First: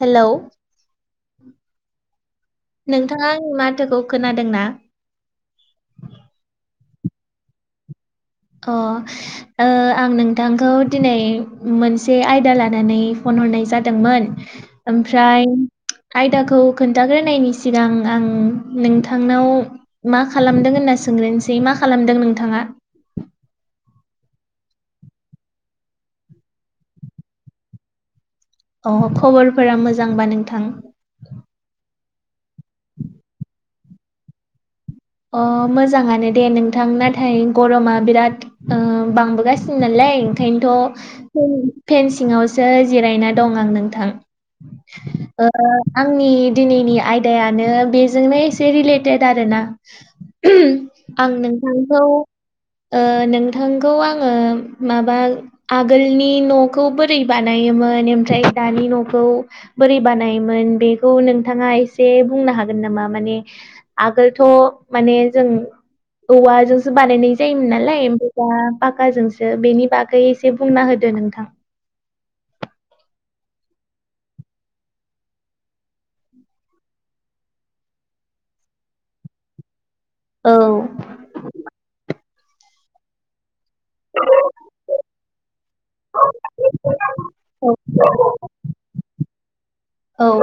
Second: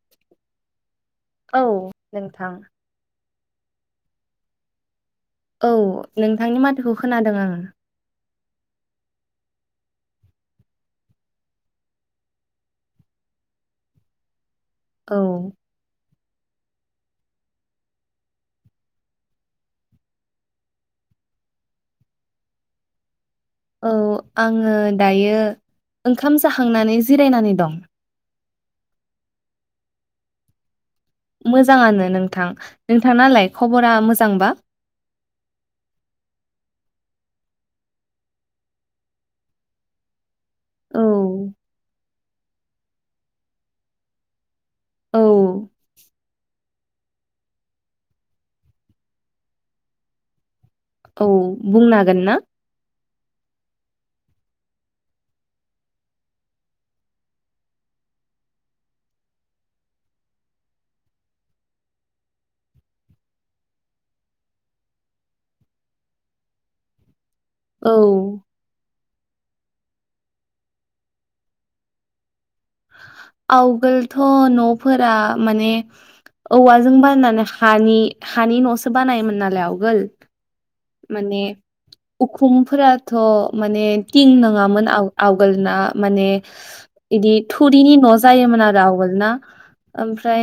Hello औ नोंथां आं माथोखौ खोनादों ना खौ खोनादों आङो अ आं नोंथांखौ दिनै मोनसे आयदा लानानै फन नुनाय जादोंमोन औ ओमफ्राय आयदाखौ खोन्थाग्रोनायनि सिगां आं नोंथांनाव मा खालामदों होनना सो ग्रोनसै मा खालामदों नोंथाङा औ आङो दायो ओंखाम जाखांनानै जिरायनानै दं अ खबरफोरा मोजांबा नोंथां मोजाङानो नोंथां नोंथां नालाय खबरा मोजांबा अ मोजाङानो दे नोंथां नाथाय गरमा बिराद ओ बांबोगासिनो नालाय ओंखायनोथ' औ [unintelligible] फेनसिङावसो जिरायना दं आं नोंथां औ ओ आंनि दिनैनिया आयदायानो बेजोंनो एसे रिलेटेड आरो ना। ओम औ आं बुंनो नोंथांखौ हागोन ना ओ नोंथांखौ आङो माबा आगोलनि न'खौ बोरै बानायोमोन ओमफ्राय दानि न'खौ बोरै बानायोमोन बेखौ नोंथाङा एसे बुंनो हागोन नामा माने आगोलथ' माने जों औवाजोंसो बानायनाय जायोमोन औ नालाय ओमफ्राय दा बा खाजोंसो बेनि बागै एसे बुंना होदो नोंथां। आवगोलथ' न'फोरा माने औवाजों बाननानै हानि हानि न'सो बानायोमोन नालाय आवगोल। औ माने उखुमफोराथ' माने थिं नङामोन आव आवगोलना माने इदि थुरिनि न' जायो मोन आरो आवगोल ना औ ओमफ्राय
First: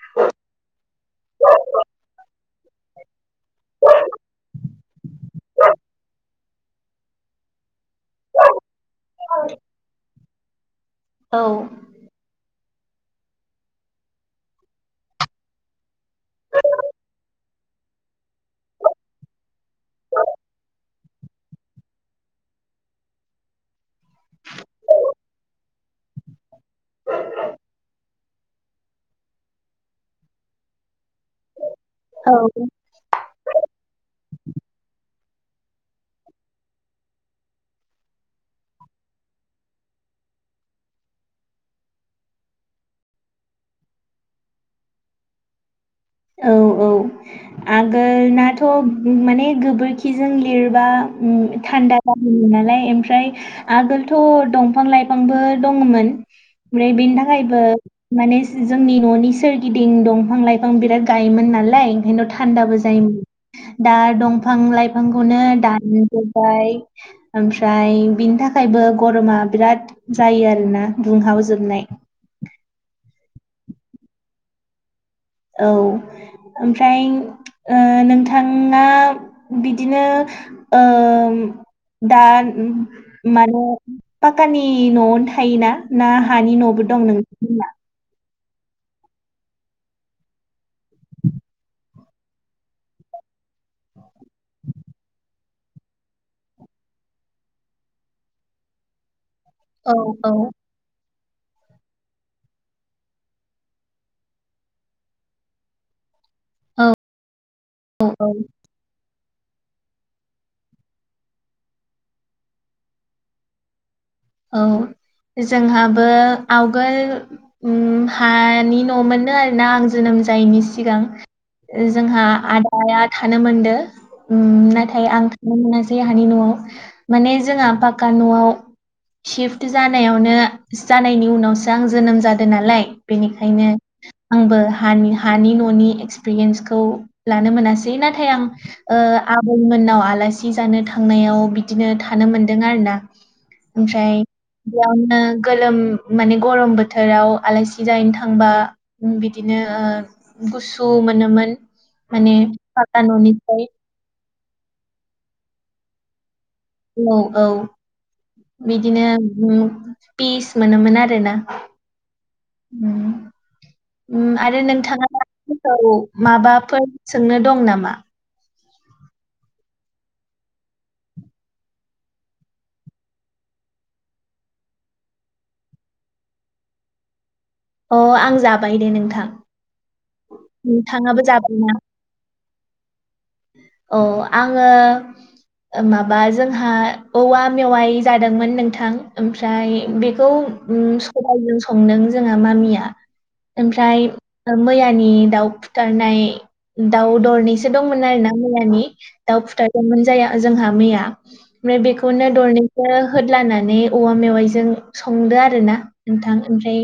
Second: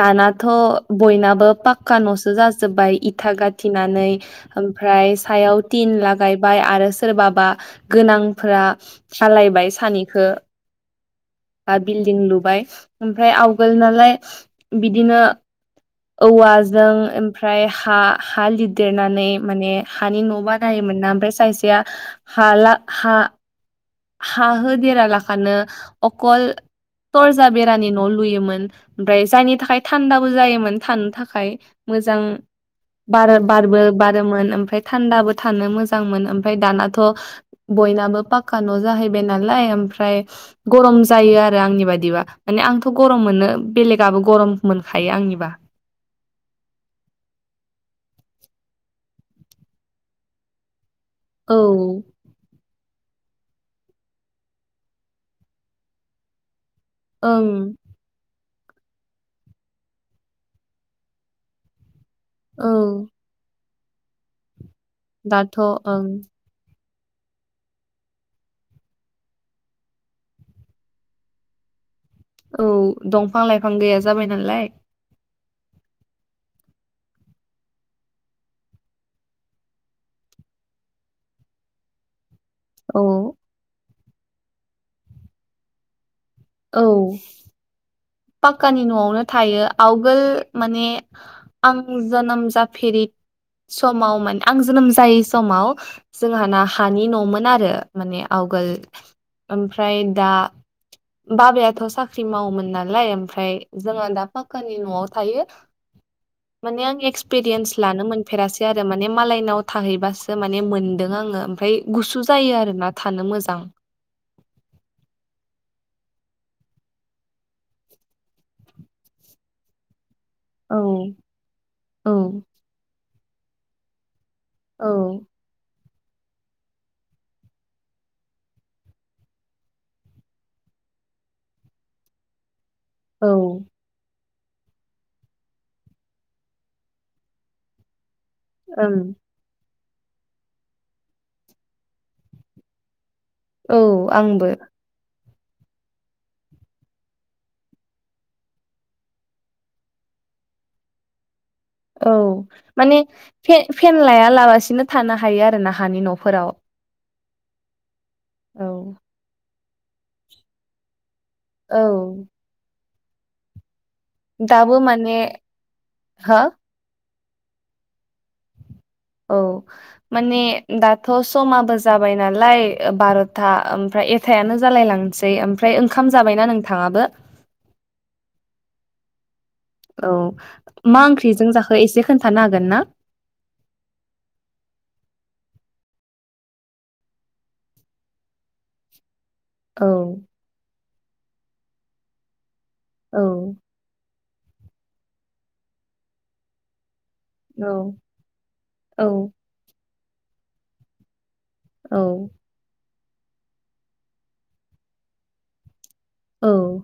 दानाथ' बयनाबो पाक्का न'सो जाजोबबाय इथा गा थिनानै ओमफ्राय सायाव तिन लागायबाय आरो सोरबाबा गोनांफोरा खालायबाय सानिखो औ दा बिल्डिं लुबाय। ओमफ्राय आवगोल नालाय बिदिनो औवाजों ओमफ्राय हा हा लिरदेरनानै माने हानि न' बानायोमोन ना ओमफ्राय सायसेया हाला हा हा होदेरालाखानो अखल दरजा बेरानि न' लुयोमोन ओमफ्राय जायनि थाखाय थान्दाबो जायोमोन थानो थाखाय मोजां औ बार बारबो बारोमोन ओमफ्राय थान्दाबो थानो मोजां मोन ओमफ्राय दानाथ' बयनाबो पाक का न' जाहैबाय नालाय ओमफ्राय गरम जायो आरो आंनि बादिबा माने आंथ' गरम मोनो। बेलेगआबो गरम मोनखायो आंनिबा। औ औ आगोलनाथ' माने गोबोरखिजों लिरबा ओ औ थान्दा जाहोयो नालाय ओम फ्राय आगोलथ' दंफां लाइफांबो दङमोन। ओमफ्राय बेनि थाखायबो ओं माने जोंनि न'नि सोरगिदिं दंफां लाइफां बिराद गायोमोन नालाय ओंखायनो औ थान्दाबो जायोमोन दा दंफां लाइ फांखौनो दाथ' ओं दानजोबबाय। ओमफ्राय बिनि थाखायबो गरमा बिराद जायो आरोना दुंहावजोबनाय। औ दंफां लाइफां गैया जाबाय नालाय। औ ओमफ्राय ओ नोंथाङा बिदिनो ओम दा औ माने पाक्कानि न'आवनो थायोना ना हानि औ न'बो दं [unintelligible] पाक्कानि न'आवनो थायो आवगोल माने आं जोनोम जाफेरि समाव मोन आं जोनोम जायै समाव जोंहा ना हानि न'मोन आरो माने आवगोल। औ ओमफ्राय दा औ बाबायाथ' साख्रि मावोमोन ना लाय ओमफ्राय जोंहा दा फाक्कानि न'आव थायो। माने औ आं एक्सपिरियेन्स लानो औ औ मोनफेरासै आरो माने मालायनाव थाहैबासो माने मोनदों आङो ओमफ्राय गुसु जायो आरोना थानो मोजां। औ जोंहाबो आवगोल उम हानि न' मोपनो आरोना आं जोनोम जायिनि औ सिगां औ जोंहा आदाया थानो मोनदो। उम नाथाय औ आं थांनो मोनासै हानि न'आव माने जोंहा पाक्का न'आव सिफ्ट जानायावनो जानायनि उनावसो आं जोनोम जादों नालाय। औ बेनिखायनो आंबो हानि हानि न'नि एक्सपिरियेन्सखौ लानो मोनासै नाथ थाय आं ओ ओं आबैमोननाव आलासि जानो थांनायाव बिदिनो थानो मोनदों आरोना औ ओमफ्राय आंबो बियावनो गोलोम माने गरम बोथोराव आलासि जाहैनो थांबा बिदिनो ओ गुसु मोनोमोन। औ माने माने पाका न'निफ्राय फेन फेन लायालाबसिनो थानो हायो आरो ना हानि न'फोराव औ औ औ बिदिनो उम पिस मोनोमोन आरो औ उम उम आरो दाबो नोंथाङा माने बैसागु हो माबाफोर सोंनो दं नामा? औ माने दाथ' समाबो जाबाय नालाय ओ बार'था ओमफ्राय एथायानो जालाय लांनोसै ओमफ्राय ओंखाम जाबायना नोंथाङाबो? अ आं जाबाय दे नोंथां। औ मा नोंथाङाबो ओंख्रिजों जाबाय ना जाखो एसे खोन्थानो हागोन ना? औ आङो ओ माबा जोंहा औवा मेवाइ जादोंमोन नोंथां। ओमफ्राय औ बेखौ उम सबायजों संदों जोंहा मामिया। आ औ ओमफ्राय ओ मैयानि दाउ फुथारनाय उम दाउ औ दरनैसो दंमोन आरो ना मैयानि औ दाउ खुथारदोंमोन जाया जोंहा मैया। ओमफ्राय औ बेखौनो दरनैसो होद लानानै औवा मेवाइजों संदो आरो ना नोंथां औ ओमफ्राय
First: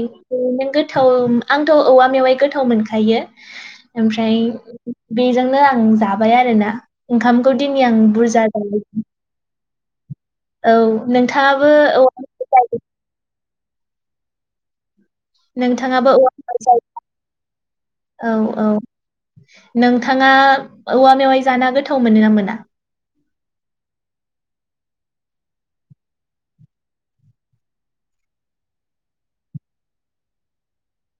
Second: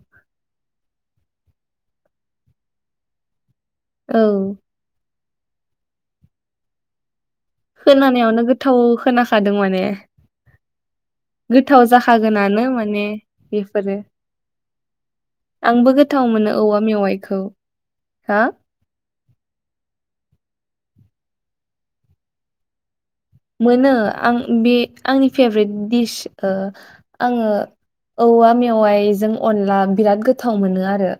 नों गोथाव आंथ' औवा मेवाइ गोथाव मोनखायो। ओमफ्राय औ बेजोंनो आं जाबाय आरोना ओंखामखौ दिनै आं खोनानायावनो बुरजा गोथाव [unintelligible] खोनाखादों माने औ नोंथाङाबो गोथाव औवा जाखागोनानो मेवाइ माने बेफोरो जायो आंबो नोंथाङाबो गोथाव मोनो मेवाइ औवा जायो मेवाइखौ हा औ औ नोंथाङा औवा मेवाइ जाना गोथाव मोनोना मोना? मोनो आं बे आंनि फेभरेट दिस ओ आङो औवा मेवाइजों अनला बिराद गोथाव मोनो आरो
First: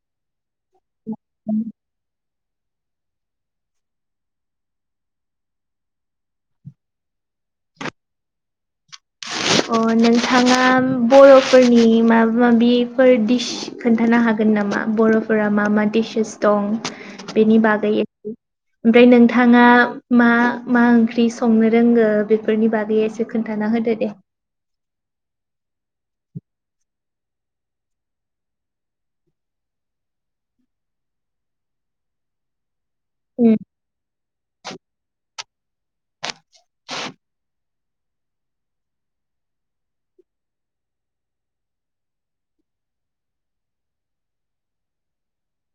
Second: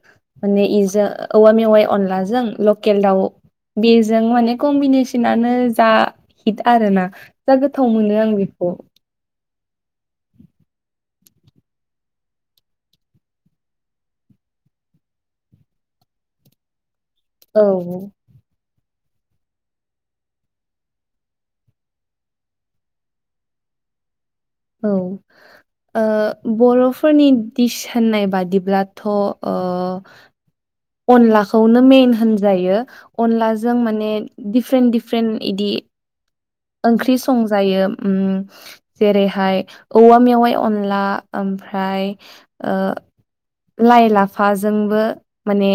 माने इजा औवा मेवाइ अनलाजों लकेल दाउ बेजों माने कम्बिनेसनानो जा हिट आरो ना जा गोथाव मोनो आं बेखौ। अ नोंथाङा बर'फोरनि माबा माबिफोर दिस खोन्थानो हाग गोन नामा बर'फोरा मा मा डिसेस दं बेनि औ बागै एसे? ओमफ्राय नोंथाङा मा मा ओंख्रि संनो रोंगो बेफोरनि बागै एसे खोन्थानो ना होदो दे औ ओ बर'फोरनि दिस होननाय बादिब्लाथ' ओ अनलाखौनो मेन होनजायो। उम अनलाजों माने डिफरेन्ट डिफरेन्ट इदि ओंख्रि संजायो उम जेरैहाय औवा मेवाइ अनला ओम फ्राय ओ लाइ लाफाजोंबो माने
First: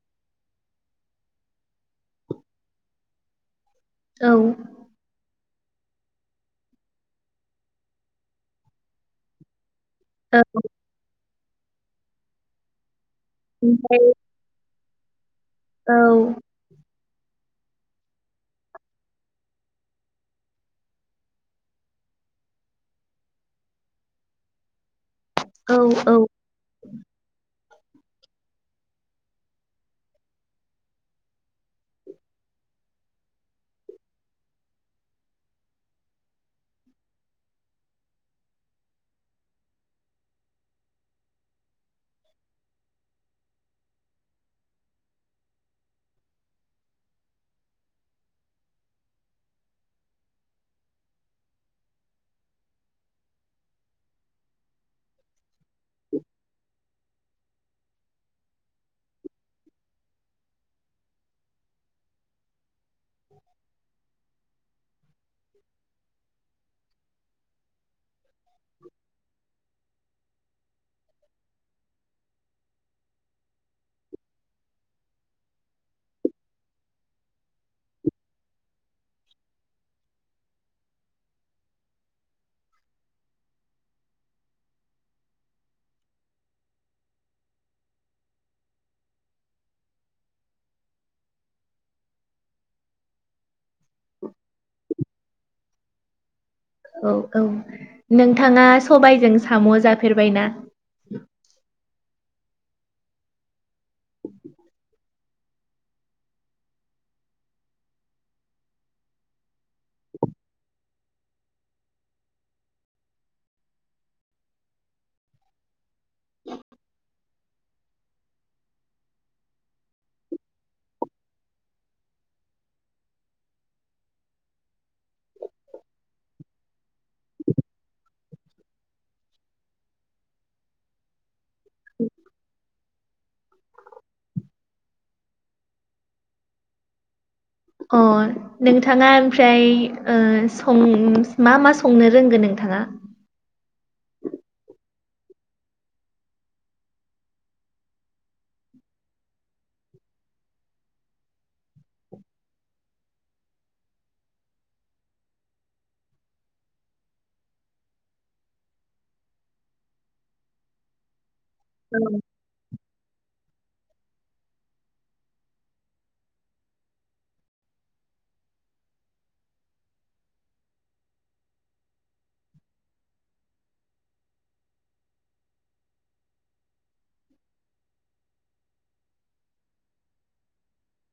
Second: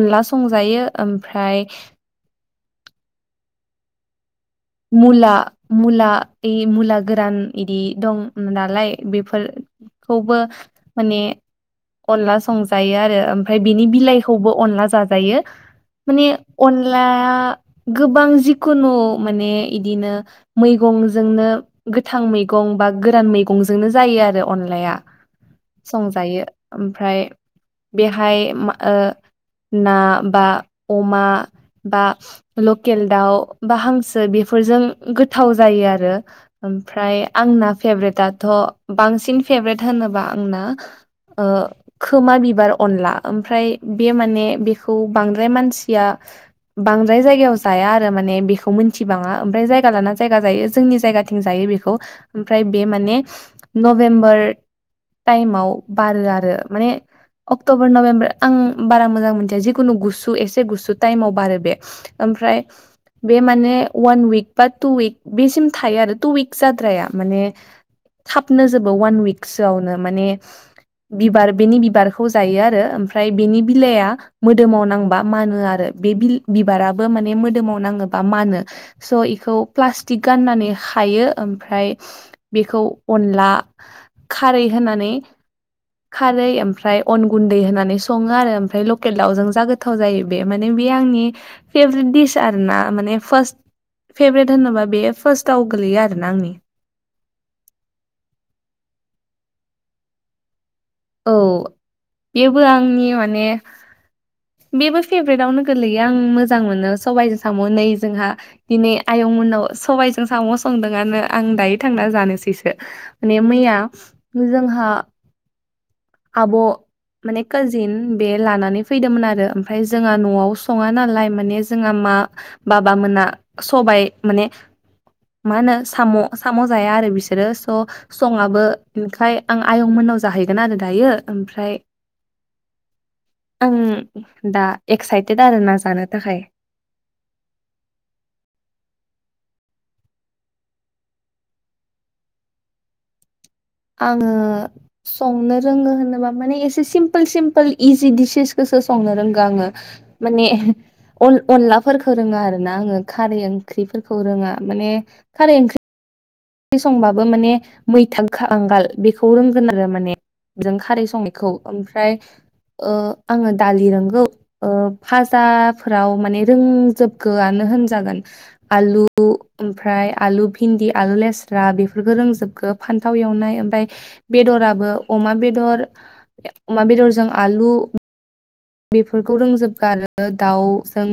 अनला संजायो ओमफ्राय औ मुला मुला इ मुला गोरान इदि दं मुनालाय बेफोर खौबो औ माने अनला संजायो आरो ओमफ्राय बिनि बिलाइखौबो अनला जाजायो माने औ अनलाया गोबां जिखुनु माने इदिनो मैगंजोंनो गोथां मैगं बा गोरान मैगंजोंनो जायो आरो अनलाया औ औ संजायो ओमफ्राय बेहाय मा ओ ना बा अमा बा लकेल दाउ बा हांसो बेफोरजों गोथाव जायो आरो ओमफ्राय आंना फेभ्रेटआथ बां बांसिन फेभ्रेट होनोबा आंना ओ खोमा बिबार अनला ओमफ्राय बे माने बेखौ बांद्राय मानसिया बांद्राय जायगायाव जाया आरो माने बेखौ मोन थिबांआ ओमफ्राय जायगा लाना जायगा जायो जोंनि जायगाथिं जायो बेखौ ओमफ्राय बे माने न नभेम्बर टाइमाव बारो आरो माने अक्ट'बर नभेम्बर आं बारा मोजां मोनथिया जिखुनु गुसु एसे गुसु टाइमाव बारो बे ओमफ्राय बे माने अवान उइक बा टु उइक बेसिम थायो आरो टु उइकस जाद्राया माने थाबनो जोबो अवान उइकसोआवनो माने बिबार बेनि बिबारखौ जायो आरो ओमफ्राय बेनि बिलाइआ मोदोमाव नांबा मानो आरो बे बिल बिबाराबो माने मोदोमाव नाङोबा मानो स' इखौ प्लास्टिक गाननानै खायो ओमफ्राय बेखौ अनला खारै होनानै खारै ओमफ्राय अन गुन्दै होननानै सङो आरो ओमफ्राय लकेल दाउजों जा गोथाव जायो बे माने बि बे आंनि फेभ्रेट दिस आरोना माने फास्ट फेभ्रेट होनोब्ला बेयो फारस आव गोलैयो आरो ना आंनि औ-औ नोंथाङा सबायजों साम' जाफेरबायना? औ ऐबो आंनि माने बेबो फेभ्रेट आवनो गोलैयो आं मोजां मोनो सबाइजों साम' नै जोंहा दिनै आय उनाव सबायजों साम' संदोंआनो आं दायो थांना जानोसैसो माने मैया जोंहा आब' माने काजिन बे लानानै फैदोंमोन आरो ओमफ्राय जोंहा न'आव सङा नालाय माने जोंहा मा बाबामोना सबाय माने मा होनो साम' साम' जाया आरो बिसोरो स' सङाबो ओंखाय आं आयंमोन मोननाव जाहैगोन आरो दायो ओमफ्राय आं दा एक्साइटेड आरोना जानो थाखाय अ नोंथाङा ओमफ्राय ओ सं मा-मा संनो रोंगोन नोंथां हा आङो संनो रोङो होनोबा माने एसे सिमपोल सिमपोल इजि डिसेसखो सो संनो रोंगो आङो माने अन अनलाफोरखौ रोङो आरोना आङो खारै ओंख्रिफोरखौ रोङा माने खारै ओंख्रि संबाबो माने मैथा खांगाल बेखौ रोंगोन आरो माने जों खारै संनाय खौ ओमफ्राय ओ आङो दालि रोंगौ ओ भाजाफोराव माने रोंजोबगोआनो होनजागोन आलु ओमफ्राय आलु भिनदि आलु लेस - स्रा बेफोरफोरखौ रोंजोबगो फान्थाव एवनाय ओमफ्राय बेदराबो अमा बेदर अमा बेदरजों आलु बेफोरखौ रोंजोबगो आरो दाउजों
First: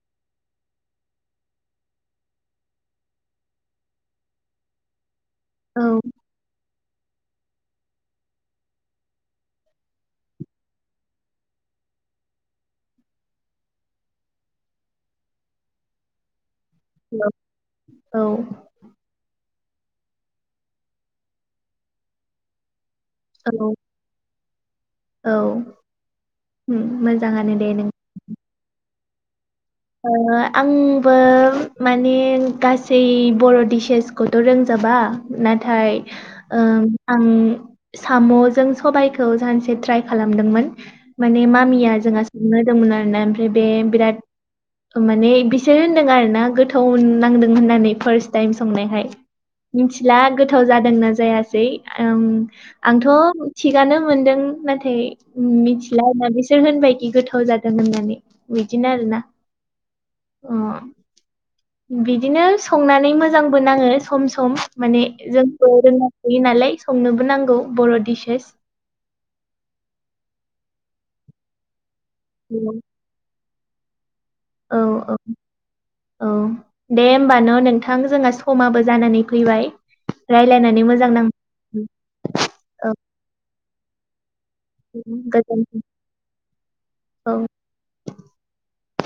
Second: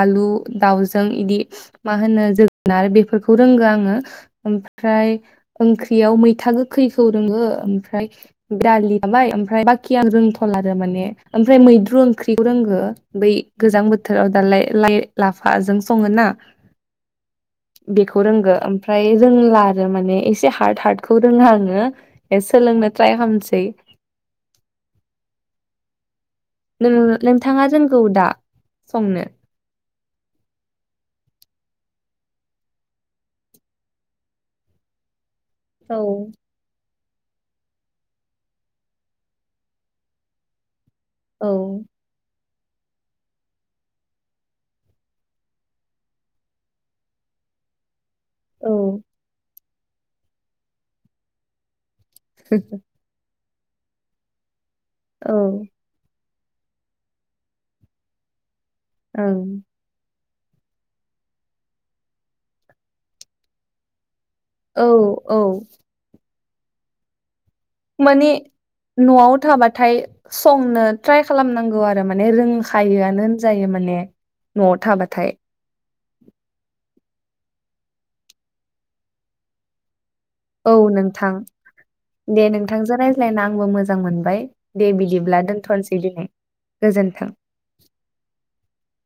आलु दाउजों इदि मा होनो जोगोनार बेफोरखौ रोंगो आङो ओमफ्राय औ ओंख्रियाव मैथा गोखैखौ रोङो [inaudible] ओमफ्राय बाखि आं रोंथला आरो माने ओमफ्राय मैद्रु ओंख्रिखौ रोंगो बै गोजां बोथोराव दालाय लाइ लाफाजों सङो ना औ बेखौ रोंगौ ओमफ्राय जों ला माने एसे हार्द हार्दखौ रोङा आङो दायो सोलोंनो ट्राय खालामसै औ औ उम नों मोजाङानो नोंथाङा दे नों रोंगौ दा संनो? ओ आंबो माने गासै बर' डिसेसखौथ' रोंजाबा। नाथाय औ ओ आं साम'जों सबायाइखौ सानसे ट्राइ खालामदोंमोन। माने औ मामिया जोंहा सोंनो होदोंमोन आरोना ओमफ्राय बे बिराद माने बिसोर होनदों आरो ना गोथाव नांदों होननानै फार्स्ट टाइम औ संनायखाय। मिथिला गोथाव जादोंना जायासै उम आंथ' थिगानो मोनदों नाथाय औ मिथिला होना बिसोर होनबायखि गोथाव जादों होननानै। बिदिनो आरो ना ओं अ बिदिनो संनानै मोजांबो नाङो सम सम औ माने औ जोंबोखौ रोंनांगौनालाय संनोबो नांगौ बर' माने डिसेस न'आव थाबाथाय संनो ट्राइ खालामनांगौ आरो माने रोंखायोआनो होनजायो माने न'आव औ औ थाबाथाय औ दे होमबान' नोंथां जोंहा समाबो जानानै फैबाय औ रायज्लायनानै मोजां नां नोंथां दे औ नोंथांजों रायज्लायना आंबो मोजां मोनबाय दे बिदिब्ला गोजोनथों दोनथ'नोसै दिनै गोजोन्थों। औ [inaudible]